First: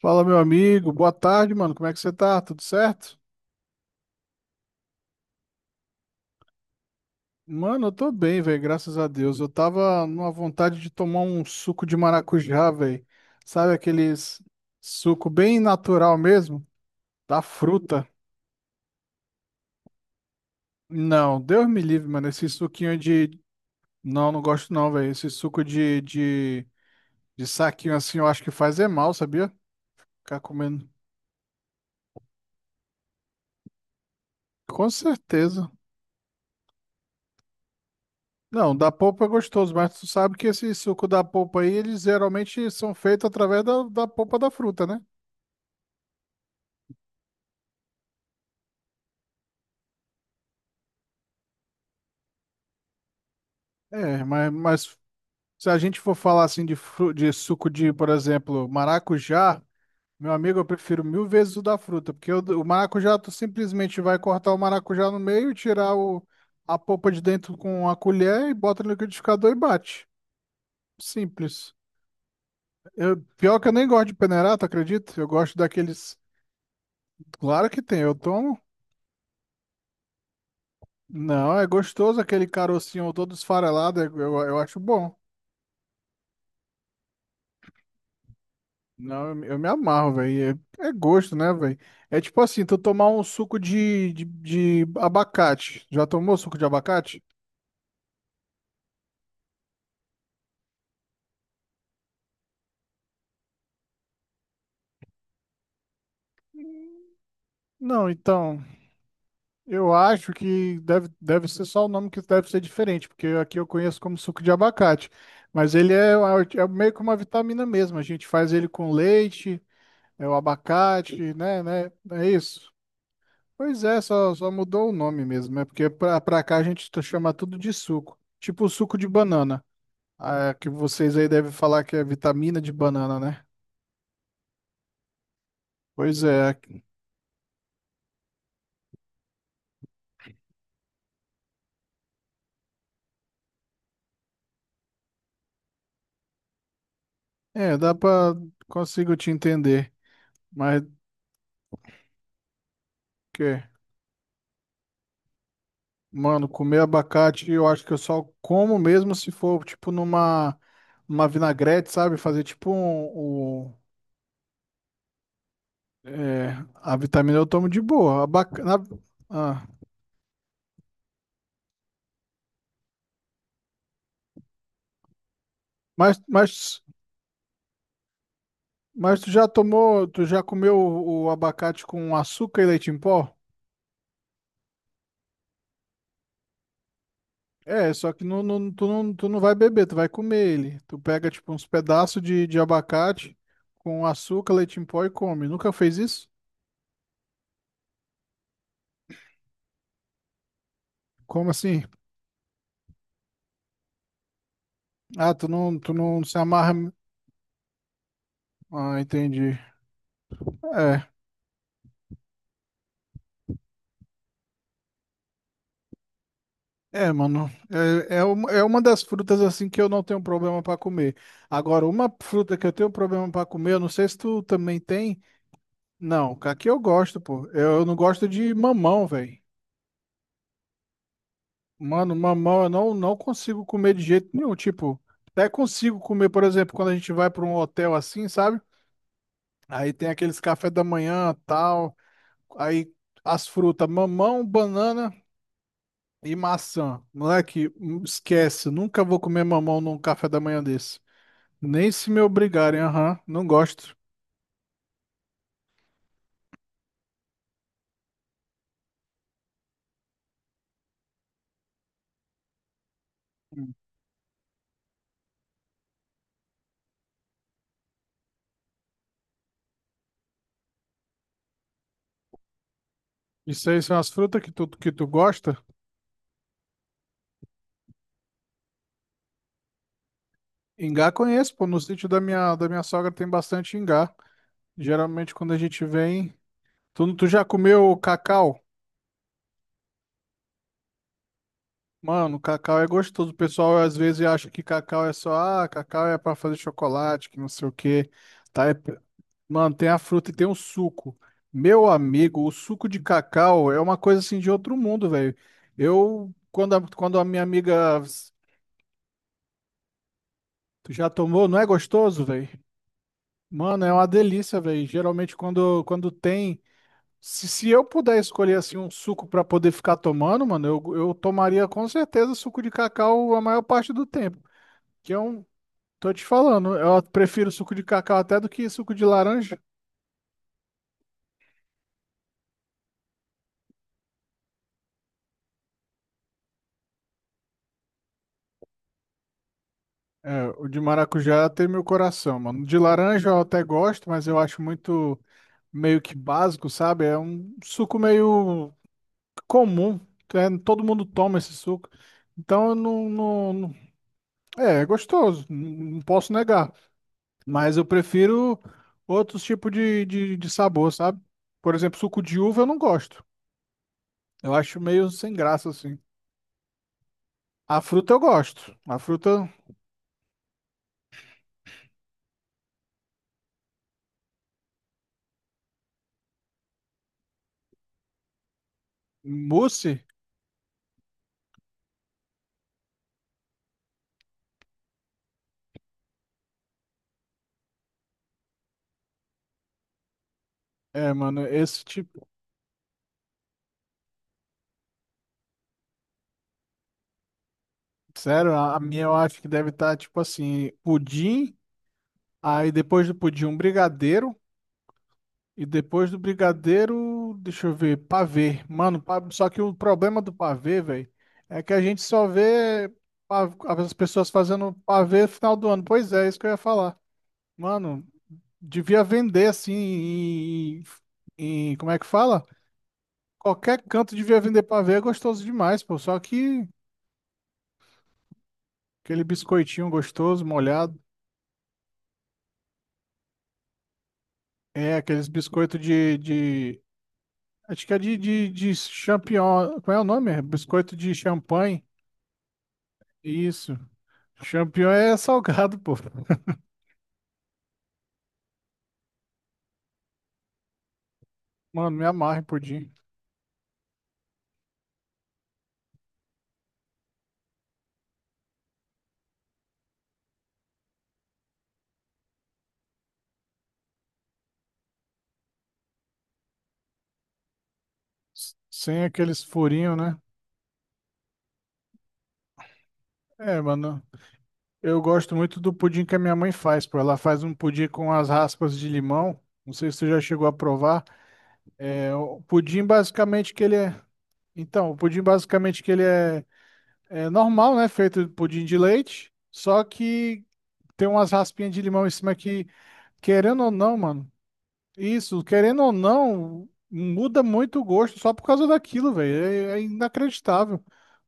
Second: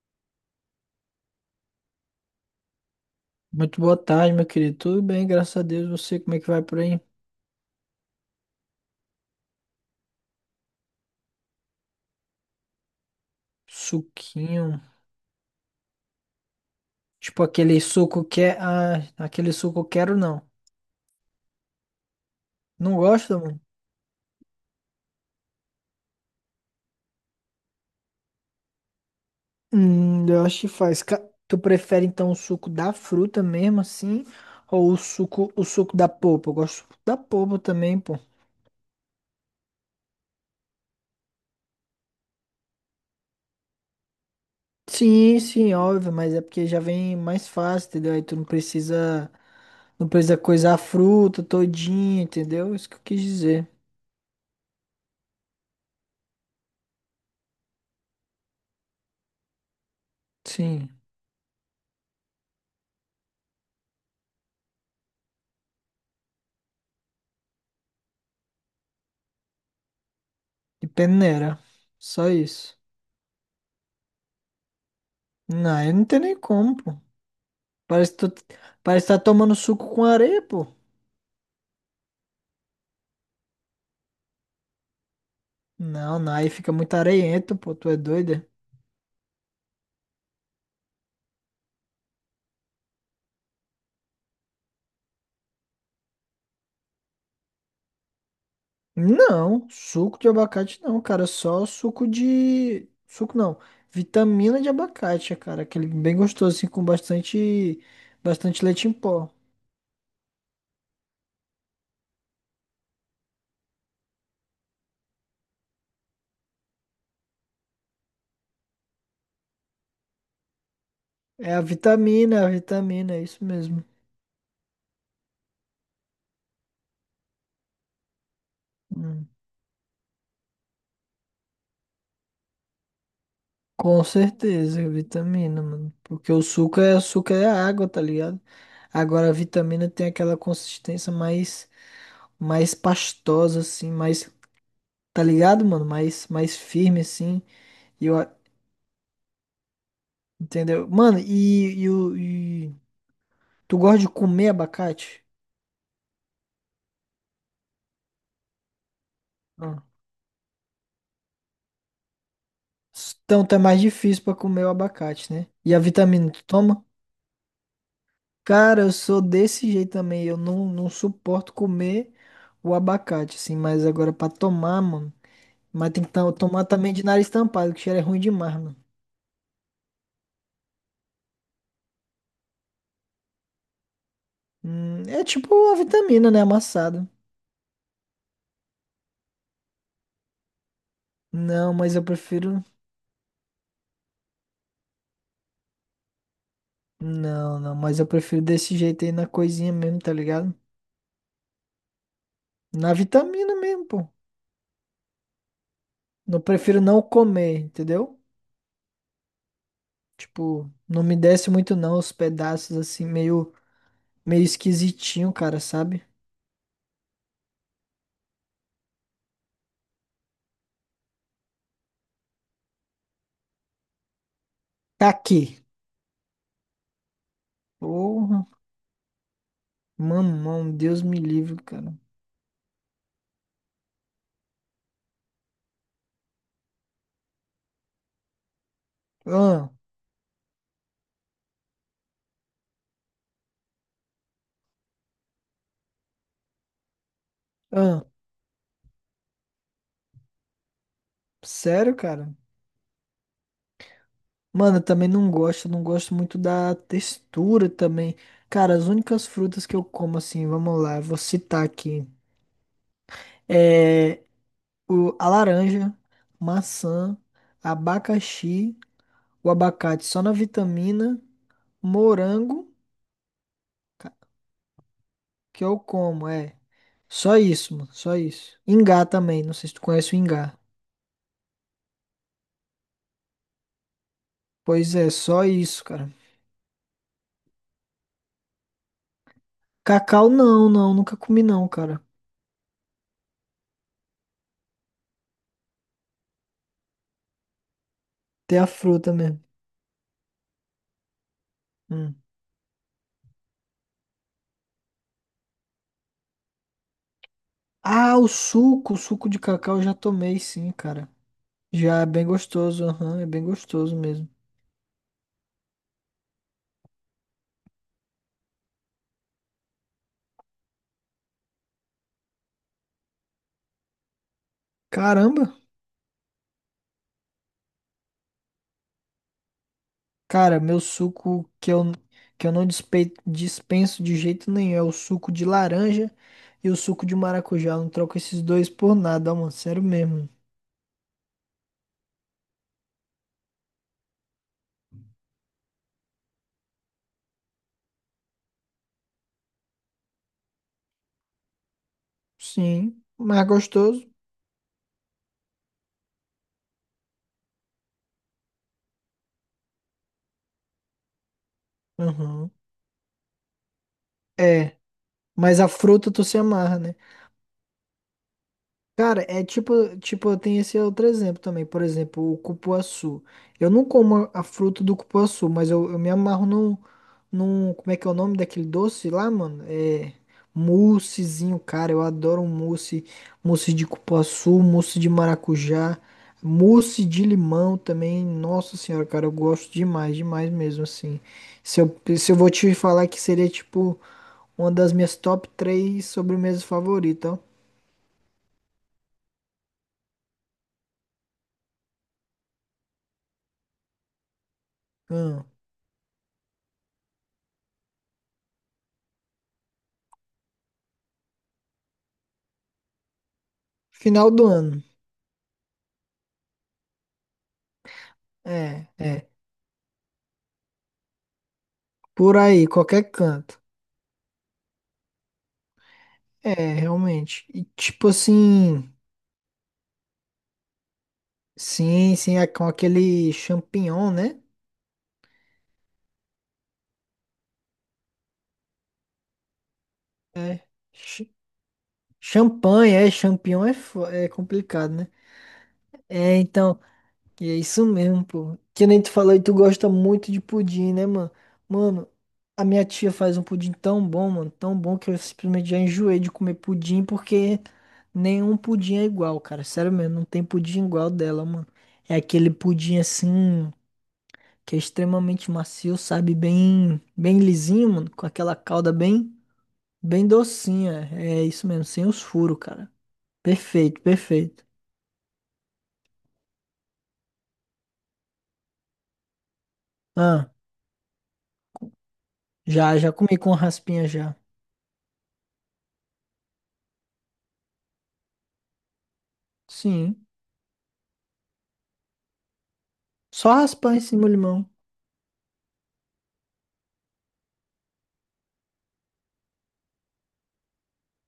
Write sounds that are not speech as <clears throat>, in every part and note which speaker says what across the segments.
Speaker 1: Fala, meu amigo. Boa tarde, mano. Como é que você tá? Tudo certo?
Speaker 2: Muito boa tarde, meu querido. Tudo bem, graças a Deus. Você, como é que vai por aí?
Speaker 1: Mano, eu tô bem, velho. Graças a Deus. Eu tava numa vontade de tomar um suco de maracujá, velho. Sabe aqueles
Speaker 2: Suquinho.
Speaker 1: suco bem natural mesmo? Da
Speaker 2: Tipo aquele
Speaker 1: fruta.
Speaker 2: suco que é. Ah, aquele suco eu quero não.
Speaker 1: Não, Deus me livre, mano. Esse suquinho
Speaker 2: Não
Speaker 1: de.
Speaker 2: gosta, mano?
Speaker 1: Não, não gosto não, velho. Esse suco de saquinho assim, eu acho que faz é mal, sabia? Ficar
Speaker 2: Eu acho que
Speaker 1: comendo.
Speaker 2: faz. Ca- Tu prefere então o suco da fruta mesmo, assim?
Speaker 1: Com
Speaker 2: Ou o
Speaker 1: certeza.
Speaker 2: suco da polpa? Eu gosto do suco da polpa também, pô.
Speaker 1: Não, da polpa é gostoso, mas tu sabe que esse suco da polpa aí, eles geralmente são feitos através da polpa da fruta, né?
Speaker 2: Sim, sim, óbvio, mas é porque já vem mais fácil, entendeu? Aí tu não precisa. Não precisa coisar a fruta todinha, entendeu? Isso que eu quis dizer.
Speaker 1: É, mas se a gente for falar assim de, de suco de, por exemplo, maracujá, meu amigo, eu
Speaker 2: Sim.
Speaker 1: prefiro mil vezes o da fruta, porque o maracujá, tu simplesmente vai cortar o maracujá no meio, tirar o, a polpa de dentro com a colher e bota no liquidificador e bate.
Speaker 2: E peneira.
Speaker 1: Simples.
Speaker 2: Só isso.
Speaker 1: Eu, pior que eu nem gosto de peneira, tu acredita? Eu gosto
Speaker 2: Não, aí não
Speaker 1: daqueles.
Speaker 2: tem nem como, pô.
Speaker 1: Claro que tem,
Speaker 2: Parece
Speaker 1: eu
Speaker 2: que tu,
Speaker 1: tomo.
Speaker 2: parece que tá tomando suco com areia, pô.
Speaker 1: Não, é gostoso aquele carocinho todo esfarelado, eu acho bom.
Speaker 2: Não, não, aí fica muito areiento, pô. Tu é doida?
Speaker 1: Não, eu me amarro, velho. É, é gosto, né, velho? É tipo assim, tu tomar um suco de abacate. Já tomou suco de abacate?
Speaker 2: Não, suco de abacate não, cara. Só suco de. Suco não. Vitamina de abacate, cara. Aquele bem gostoso, assim, com bastante.
Speaker 1: Não, então,
Speaker 2: Bastante leite em pó.
Speaker 1: eu acho que deve ser só o nome que deve ser diferente, porque aqui eu conheço como suco de abacate. Mas ele é, é meio que uma vitamina mesmo. A gente faz ele com leite, é o abacate,
Speaker 2: É a
Speaker 1: né? É
Speaker 2: vitamina, é a
Speaker 1: isso.
Speaker 2: vitamina, é isso
Speaker 1: Pois
Speaker 2: mesmo.
Speaker 1: é, só mudou o nome mesmo. É porque pra cá a gente chama tudo de suco. Tipo o suco de
Speaker 2: Hum.
Speaker 1: banana. Ah, que vocês aí devem falar que é vitamina de banana, né?
Speaker 2: Com certeza, vitamina, mano.
Speaker 1: Pois
Speaker 2: Porque o
Speaker 1: é.
Speaker 2: suco é água, tá ligado? Agora a vitamina tem aquela consistência mais mais pastosa assim, mais, tá ligado, mano? Mais mais firme assim.
Speaker 1: É, dá
Speaker 2: E eu, a-
Speaker 1: pra. Consigo te entender. Mas
Speaker 2: entendeu? Mano, e
Speaker 1: que.
Speaker 2: tu gosta de comer abacate?
Speaker 1: Mano, comer abacate eu acho que eu só como mesmo se for, tipo,
Speaker 2: Ah.
Speaker 1: numa. Uma vinagrete, sabe? Fazer tipo
Speaker 2: Então tá mais difícil pra comer o abacate, né? E a vitamina tu
Speaker 1: é,
Speaker 2: toma?
Speaker 1: a vitamina eu tomo de boa.
Speaker 2: Cara, eu sou
Speaker 1: Ah.
Speaker 2: desse jeito também. Eu não suporto comer o abacate, assim, mas agora pra tomar, mano. Mas tem que
Speaker 1: Mas,
Speaker 2: tam- tomar
Speaker 1: mas
Speaker 2: também de nariz tampado, que cheiro é ruim demais, mano.
Speaker 1: Mas tu já tomou, tu já comeu o abacate com açúcar e leite em pó?
Speaker 2: É tipo a vitamina, né? Amassado.
Speaker 1: É, só que tu não vai beber, tu vai comer ele. Tu pega, tipo, uns
Speaker 2: Não, mas eu
Speaker 1: pedaços de
Speaker 2: prefiro.
Speaker 1: abacate com açúcar, leite em pó e come. Nunca fez isso?
Speaker 2: Não, não, mas eu prefiro desse jeito aí na coisinha mesmo, tá ligado?
Speaker 1: Como assim?
Speaker 2: Na vitamina mesmo, pô.
Speaker 1: Ah, tu não se
Speaker 2: Eu
Speaker 1: amarra.
Speaker 2: prefiro não comer, entendeu?
Speaker 1: Ah, entendi.
Speaker 2: Tipo, não
Speaker 1: É.
Speaker 2: me desce muito não os pedaços assim, meio, meio esquisitinho, cara, sabe?
Speaker 1: É, mano, é uma das frutas assim que eu não tenho problema pra comer. Agora, uma fruta que eu tenho problema pra comer, eu não sei se tu também
Speaker 2: Tá
Speaker 1: tem.
Speaker 2: aqui.
Speaker 1: Não, aqui eu gosto, pô. Eu não gosto
Speaker 2: Porra.
Speaker 1: de mamão, velho.
Speaker 2: Mamão, Deus me livre, cara.
Speaker 1: Mano, mamão eu não consigo comer de jeito nenhum. Tipo, até consigo comer, por exemplo, quando a gente vai para um hotel assim, sabe?
Speaker 2: Ah,
Speaker 1: Aí tem aqueles café da manhã, tal. Aí as frutas, mamão, banana e maçã. Moleque,
Speaker 2: ah,
Speaker 1: esquece. Nunca vou comer mamão num café da manhã desse. Nem
Speaker 2: sério,
Speaker 1: se me
Speaker 2: cara?
Speaker 1: obrigarem, aham. Não gosto.
Speaker 2: Mano, eu também não gosto, não gosto muito da textura também. Cara, as únicas frutas que eu como assim, vamos lá, eu vou citar aqui. É o, a laranja, maçã, abacaxi, o abacate só na vitamina, morango,
Speaker 1: Isso aí são as
Speaker 2: ca-
Speaker 1: frutas que que tu gosta?
Speaker 2: que eu como, é. Só isso, mano, só isso. Ingá também, não sei se tu conhece o ingá.
Speaker 1: Ingá conheço, pô. No sítio da minha sogra tem bastante ingá.
Speaker 2: Pois é,
Speaker 1: Geralmente
Speaker 2: só
Speaker 1: quando a
Speaker 2: isso,
Speaker 1: gente
Speaker 2: cara.
Speaker 1: vem. Tu já comeu cacau?
Speaker 2: Cacau não, nunca comi não, cara.
Speaker 1: Mano, cacau é gostoso. O pessoal às vezes acha que cacau é só, ah, cacau é pra fazer chocolate, que não sei o quê.
Speaker 2: Até a
Speaker 1: Tá, é-
Speaker 2: fruta mesmo.
Speaker 1: Mano, tem a fruta e tem o suco. Meu
Speaker 2: Hum.
Speaker 1: amigo, o suco de cacau é uma coisa assim de outro mundo, velho. Eu, quando quando a minha amiga
Speaker 2: Ah, o suco de cacau eu já tomei, sim,
Speaker 1: tu
Speaker 2: cara.
Speaker 1: já tomou, não é
Speaker 2: Já é
Speaker 1: gostoso,
Speaker 2: bem
Speaker 1: velho?
Speaker 2: gostoso, aham, é bem
Speaker 1: Mano, é
Speaker 2: gostoso
Speaker 1: uma
Speaker 2: mesmo.
Speaker 1: delícia, velho. Geralmente quando tem. Se eu puder escolher assim um suco pra poder ficar tomando, mano, eu tomaria com certeza suco de cacau a maior parte do tempo. Que é um,
Speaker 2: Caramba,
Speaker 1: tô te falando, eu prefiro suco de cacau até do que suco de laranja.
Speaker 2: cara, meu suco que eu não dispe- dispenso de jeito nenhum é o suco de laranja e o suco de maracujá. Eu não troco esses dois por nada, ó, mano, sério mesmo.
Speaker 1: É, o de maracujá tem meu coração, mano. De laranja eu até gosto, mas eu acho muito meio que básico, sabe? É um suco meio comum, é, todo mundo toma esse suco. Então eu
Speaker 2: Sim, mais gostoso.
Speaker 1: é, é gostoso, não não posso negar. Mas eu prefiro outros tipos de sabor, sabe? Por exemplo, suco de
Speaker 2: Aham.
Speaker 1: uva eu não gosto. Eu
Speaker 2: É,
Speaker 1: acho meio sem
Speaker 2: mas a
Speaker 1: graça, assim.
Speaker 2: fruta tu se amarra, né?
Speaker 1: A fruta eu gosto. A
Speaker 2: Cara, é
Speaker 1: fruta
Speaker 2: tipo, tem esse outro exemplo também, por exemplo, o cupuaçu. Eu não como a fruta do cupuaçu, mas eu me amarro num, num, como é que é o nome daquele doce lá, mano?
Speaker 1: mousse,
Speaker 2: É moussezinho, cara, eu adoro um mousse, mousse de cupuaçu, mousse de maracujá, mousse de limão também. Nossa senhora, cara, eu gosto demais, demais mesmo,
Speaker 1: é,
Speaker 2: assim.
Speaker 1: mano, esse tipo.
Speaker 2: Se eu vou te falar que seria, tipo, uma das minhas top três sobremesas favoritas, ó.
Speaker 1: Sério, a minha eu acho que deve estar tipo assim: pudim, aí depois do pudim, um brigadeiro,
Speaker 2: Hum.
Speaker 1: e depois do brigadeiro, deixa eu ver, pavê. Mano, só que o problema do pavê, velho, é que a gente só vê as pessoas
Speaker 2: Final do
Speaker 1: fazendo
Speaker 2: ano.
Speaker 1: pavê no final do ano. Pois é, isso que eu ia falar. Mano,
Speaker 2: É,
Speaker 1: devia
Speaker 2: é.
Speaker 1: vender assim Como é que
Speaker 2: Por
Speaker 1: fala?
Speaker 2: aí, qualquer canto.
Speaker 1: Qualquer canto devia vender pavê, é gostoso demais, pô. Só que
Speaker 2: É, realmente. E tipo assim,
Speaker 1: aquele biscoitinho gostoso, molhado.
Speaker 2: sim, sim, é com aquele champignon, né?
Speaker 1: É, aqueles biscoitos de, de. Acho que é de champignon. Como é o nome? É
Speaker 2: É.
Speaker 1: biscoito de
Speaker 2: Ch-
Speaker 1: champanhe.
Speaker 2: Champanhe, é, champignon é,
Speaker 1: Isso.
Speaker 2: fo- é
Speaker 1: Champignon
Speaker 2: complicado, né?
Speaker 1: é salgado, pô.
Speaker 2: É, então. E é isso mesmo, pô. Que nem tu falou e tu gosta muito de pudim, né, mano?
Speaker 1: Mano, me
Speaker 2: Mano,
Speaker 1: amarre
Speaker 2: a minha
Speaker 1: pudim.
Speaker 2: tia faz um pudim tão bom, mano, tão bom que eu simplesmente já enjoei de comer pudim porque nenhum pudim é igual, cara. Sério mesmo, não tem pudim igual dela, mano. É aquele pudim assim que é extremamente macio, sabe? Bem, bem lisinho, mano, com aquela calda
Speaker 1: Sem
Speaker 2: bem,
Speaker 1: aqueles furinhos, né?
Speaker 2: bem docinha. É isso mesmo, sem os furos, cara.
Speaker 1: É,
Speaker 2: Perfeito,
Speaker 1: mano.
Speaker 2: perfeito.
Speaker 1: Eu gosto muito do pudim que a minha mãe faz, pô. Ela faz um pudim com as raspas de limão. Não sei se você já chegou
Speaker 2: Ah,
Speaker 1: a provar. É, o pudim
Speaker 2: já, já comi com
Speaker 1: basicamente que ele é.
Speaker 2: raspinha já.
Speaker 1: Então, o pudim basicamente que ele é, é normal, né? Feito de pudim de leite, só
Speaker 2: Sim.
Speaker 1: que tem umas raspinhas de limão em cima que,
Speaker 2: Só
Speaker 1: querendo ou
Speaker 2: raspar
Speaker 1: não,
Speaker 2: em cima o
Speaker 1: mano.
Speaker 2: limão.
Speaker 1: Isso, querendo ou não, muda muito o gosto só por causa daquilo, velho. É, é inacreditável.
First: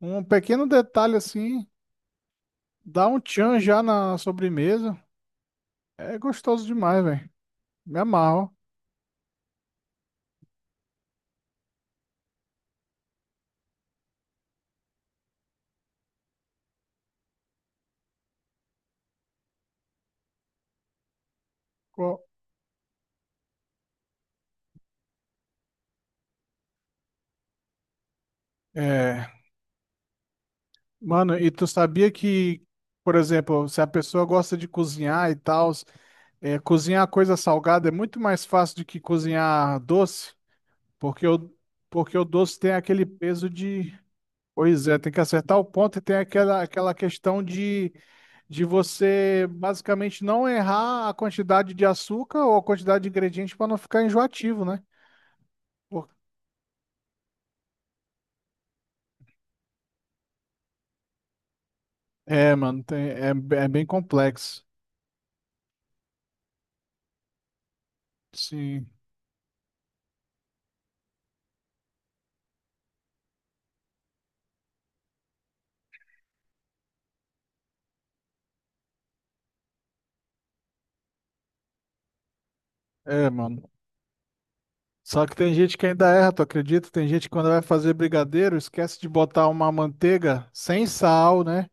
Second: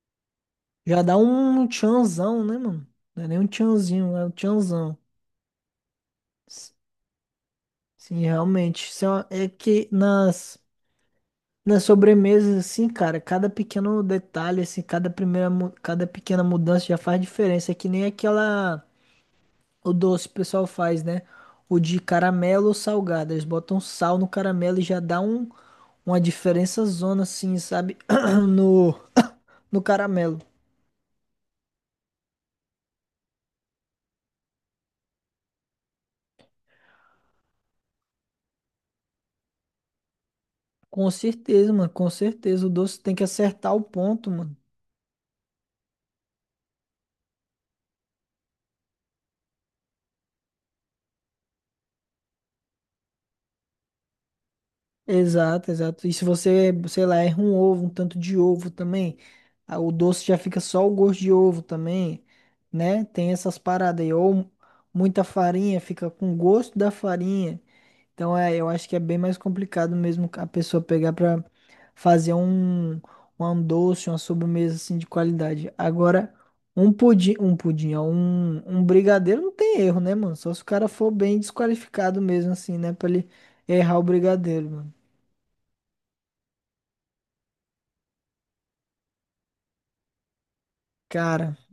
Speaker 1: Um pequeno
Speaker 2: Já
Speaker 1: detalhe
Speaker 2: dá
Speaker 1: assim
Speaker 2: um tchanzão, né, mano?
Speaker 1: dá um
Speaker 2: Não é nem um
Speaker 1: tchan já na
Speaker 2: tchanzinho, é um
Speaker 1: sobremesa.
Speaker 2: tchanzão.
Speaker 1: É gostoso
Speaker 2: S-
Speaker 1: demais, velho. Me
Speaker 2: Sim,
Speaker 1: amarro.
Speaker 2: realmente. Isso é, uma- é que nas, nas sobremesas, assim, cara, cada pequeno detalhe, assim, cada primeira, mu- cada pequena mudança já faz diferença. É que nem aquela, o doce que o pessoal faz, né? O de
Speaker 1: Co-
Speaker 2: caramelo ou salgado. Eles botam sal no caramelo e já dá um, uma diferença zona, assim, sabe? <clears throat> No,
Speaker 1: É,
Speaker 2: no caramelo.
Speaker 1: mano, e tu sabia que, por exemplo, se a pessoa gosta de cozinhar e tal, é, cozinhar coisa salgada é muito mais fácil do que cozinhar doce,
Speaker 2: Com
Speaker 1: porque
Speaker 2: certeza, mano, com
Speaker 1: porque o doce
Speaker 2: certeza. O
Speaker 1: tem
Speaker 2: doce
Speaker 1: aquele
Speaker 2: tem que
Speaker 1: peso
Speaker 2: acertar o
Speaker 1: de.
Speaker 2: ponto, mano.
Speaker 1: Pois é, tem que acertar o ponto e tem aquela questão de você basicamente não errar a quantidade de açúcar ou a quantidade de ingrediente para não ficar enjoativo, né?
Speaker 2: Exato, exato.
Speaker 1: Por-
Speaker 2: E se você, sei lá, erra um ovo, um tanto de ovo também, a- o doce já fica só o gosto de ovo também,
Speaker 1: É, mano,
Speaker 2: né? Tem essas
Speaker 1: é bem
Speaker 2: paradas aí. Ou
Speaker 1: complexo.
Speaker 2: muita farinha, fica com o gosto da farinha. Então, é, eu acho
Speaker 1: Sim,
Speaker 2: que é bem mais complicado mesmo a pessoa pegar pra fazer um, um doce, uma sobremesa assim de qualidade. Agora, um pudim, um brigadeiro não tem erro, né, mano? Só se o cara for bem desqualificado mesmo, assim, né, pra ele
Speaker 1: é, mano.
Speaker 2: errar o brigadeiro, mano.
Speaker 1: Só que tem gente que ainda erra, tu acredita? Tem gente que quando vai fazer brigadeiro esquece de botar uma manteiga sem sal,
Speaker 2: Cara,
Speaker 1: né?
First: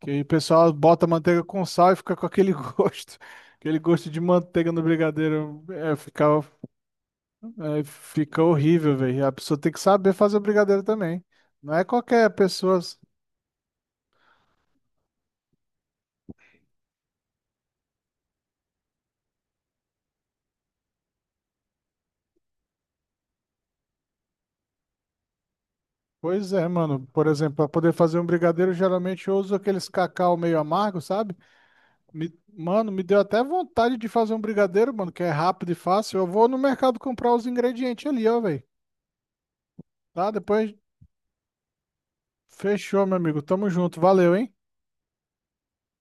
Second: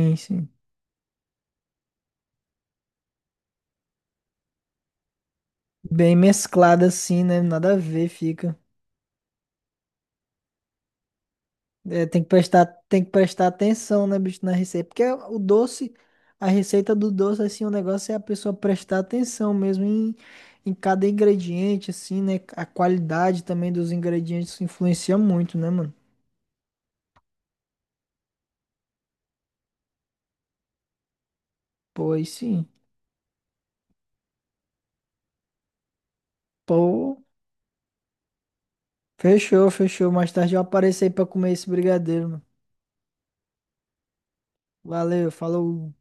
Speaker 1: Que aí o
Speaker 2: sim.
Speaker 1: pessoal bota manteiga com sal e fica com aquele <laughs> gosto, aquele gosto de manteiga no brigadeiro.
Speaker 2: Bem mesclado assim, né? Nada a
Speaker 1: É,
Speaker 2: ver,
Speaker 1: fica
Speaker 2: fica.
Speaker 1: horrível, velho. A pessoa tem que saber fazer o brigadeiro também. Não é
Speaker 2: É,
Speaker 1: qualquer pessoa.
Speaker 2: tem que prestar atenção, né, bicho, na receita. Porque o doce, a receita do doce, assim, o negócio é a pessoa prestar atenção mesmo em, em cada ingrediente, assim, né? A qualidade também dos ingredientes influencia muito, né, mano?
Speaker 1: Pois é, mano. Por exemplo, para poder fazer um brigadeiro, geralmente eu uso aqueles cacau meio amargo, sabe?
Speaker 2: Pois sim.
Speaker 1: Mano, me deu até vontade de fazer um brigadeiro, mano, que é rápido e fácil. Eu vou no mercado
Speaker 2: Pô,
Speaker 1: comprar os ingredientes ali, ó, velho.
Speaker 2: fechou, fechou.
Speaker 1: Tá?
Speaker 2: Mais tarde eu
Speaker 1: Depois
Speaker 2: apareço aí pra comer esse brigadeiro, mano.
Speaker 1: fechou, meu amigo. Tamo junto. Valeu, hein?
Speaker 2: Valeu, falou.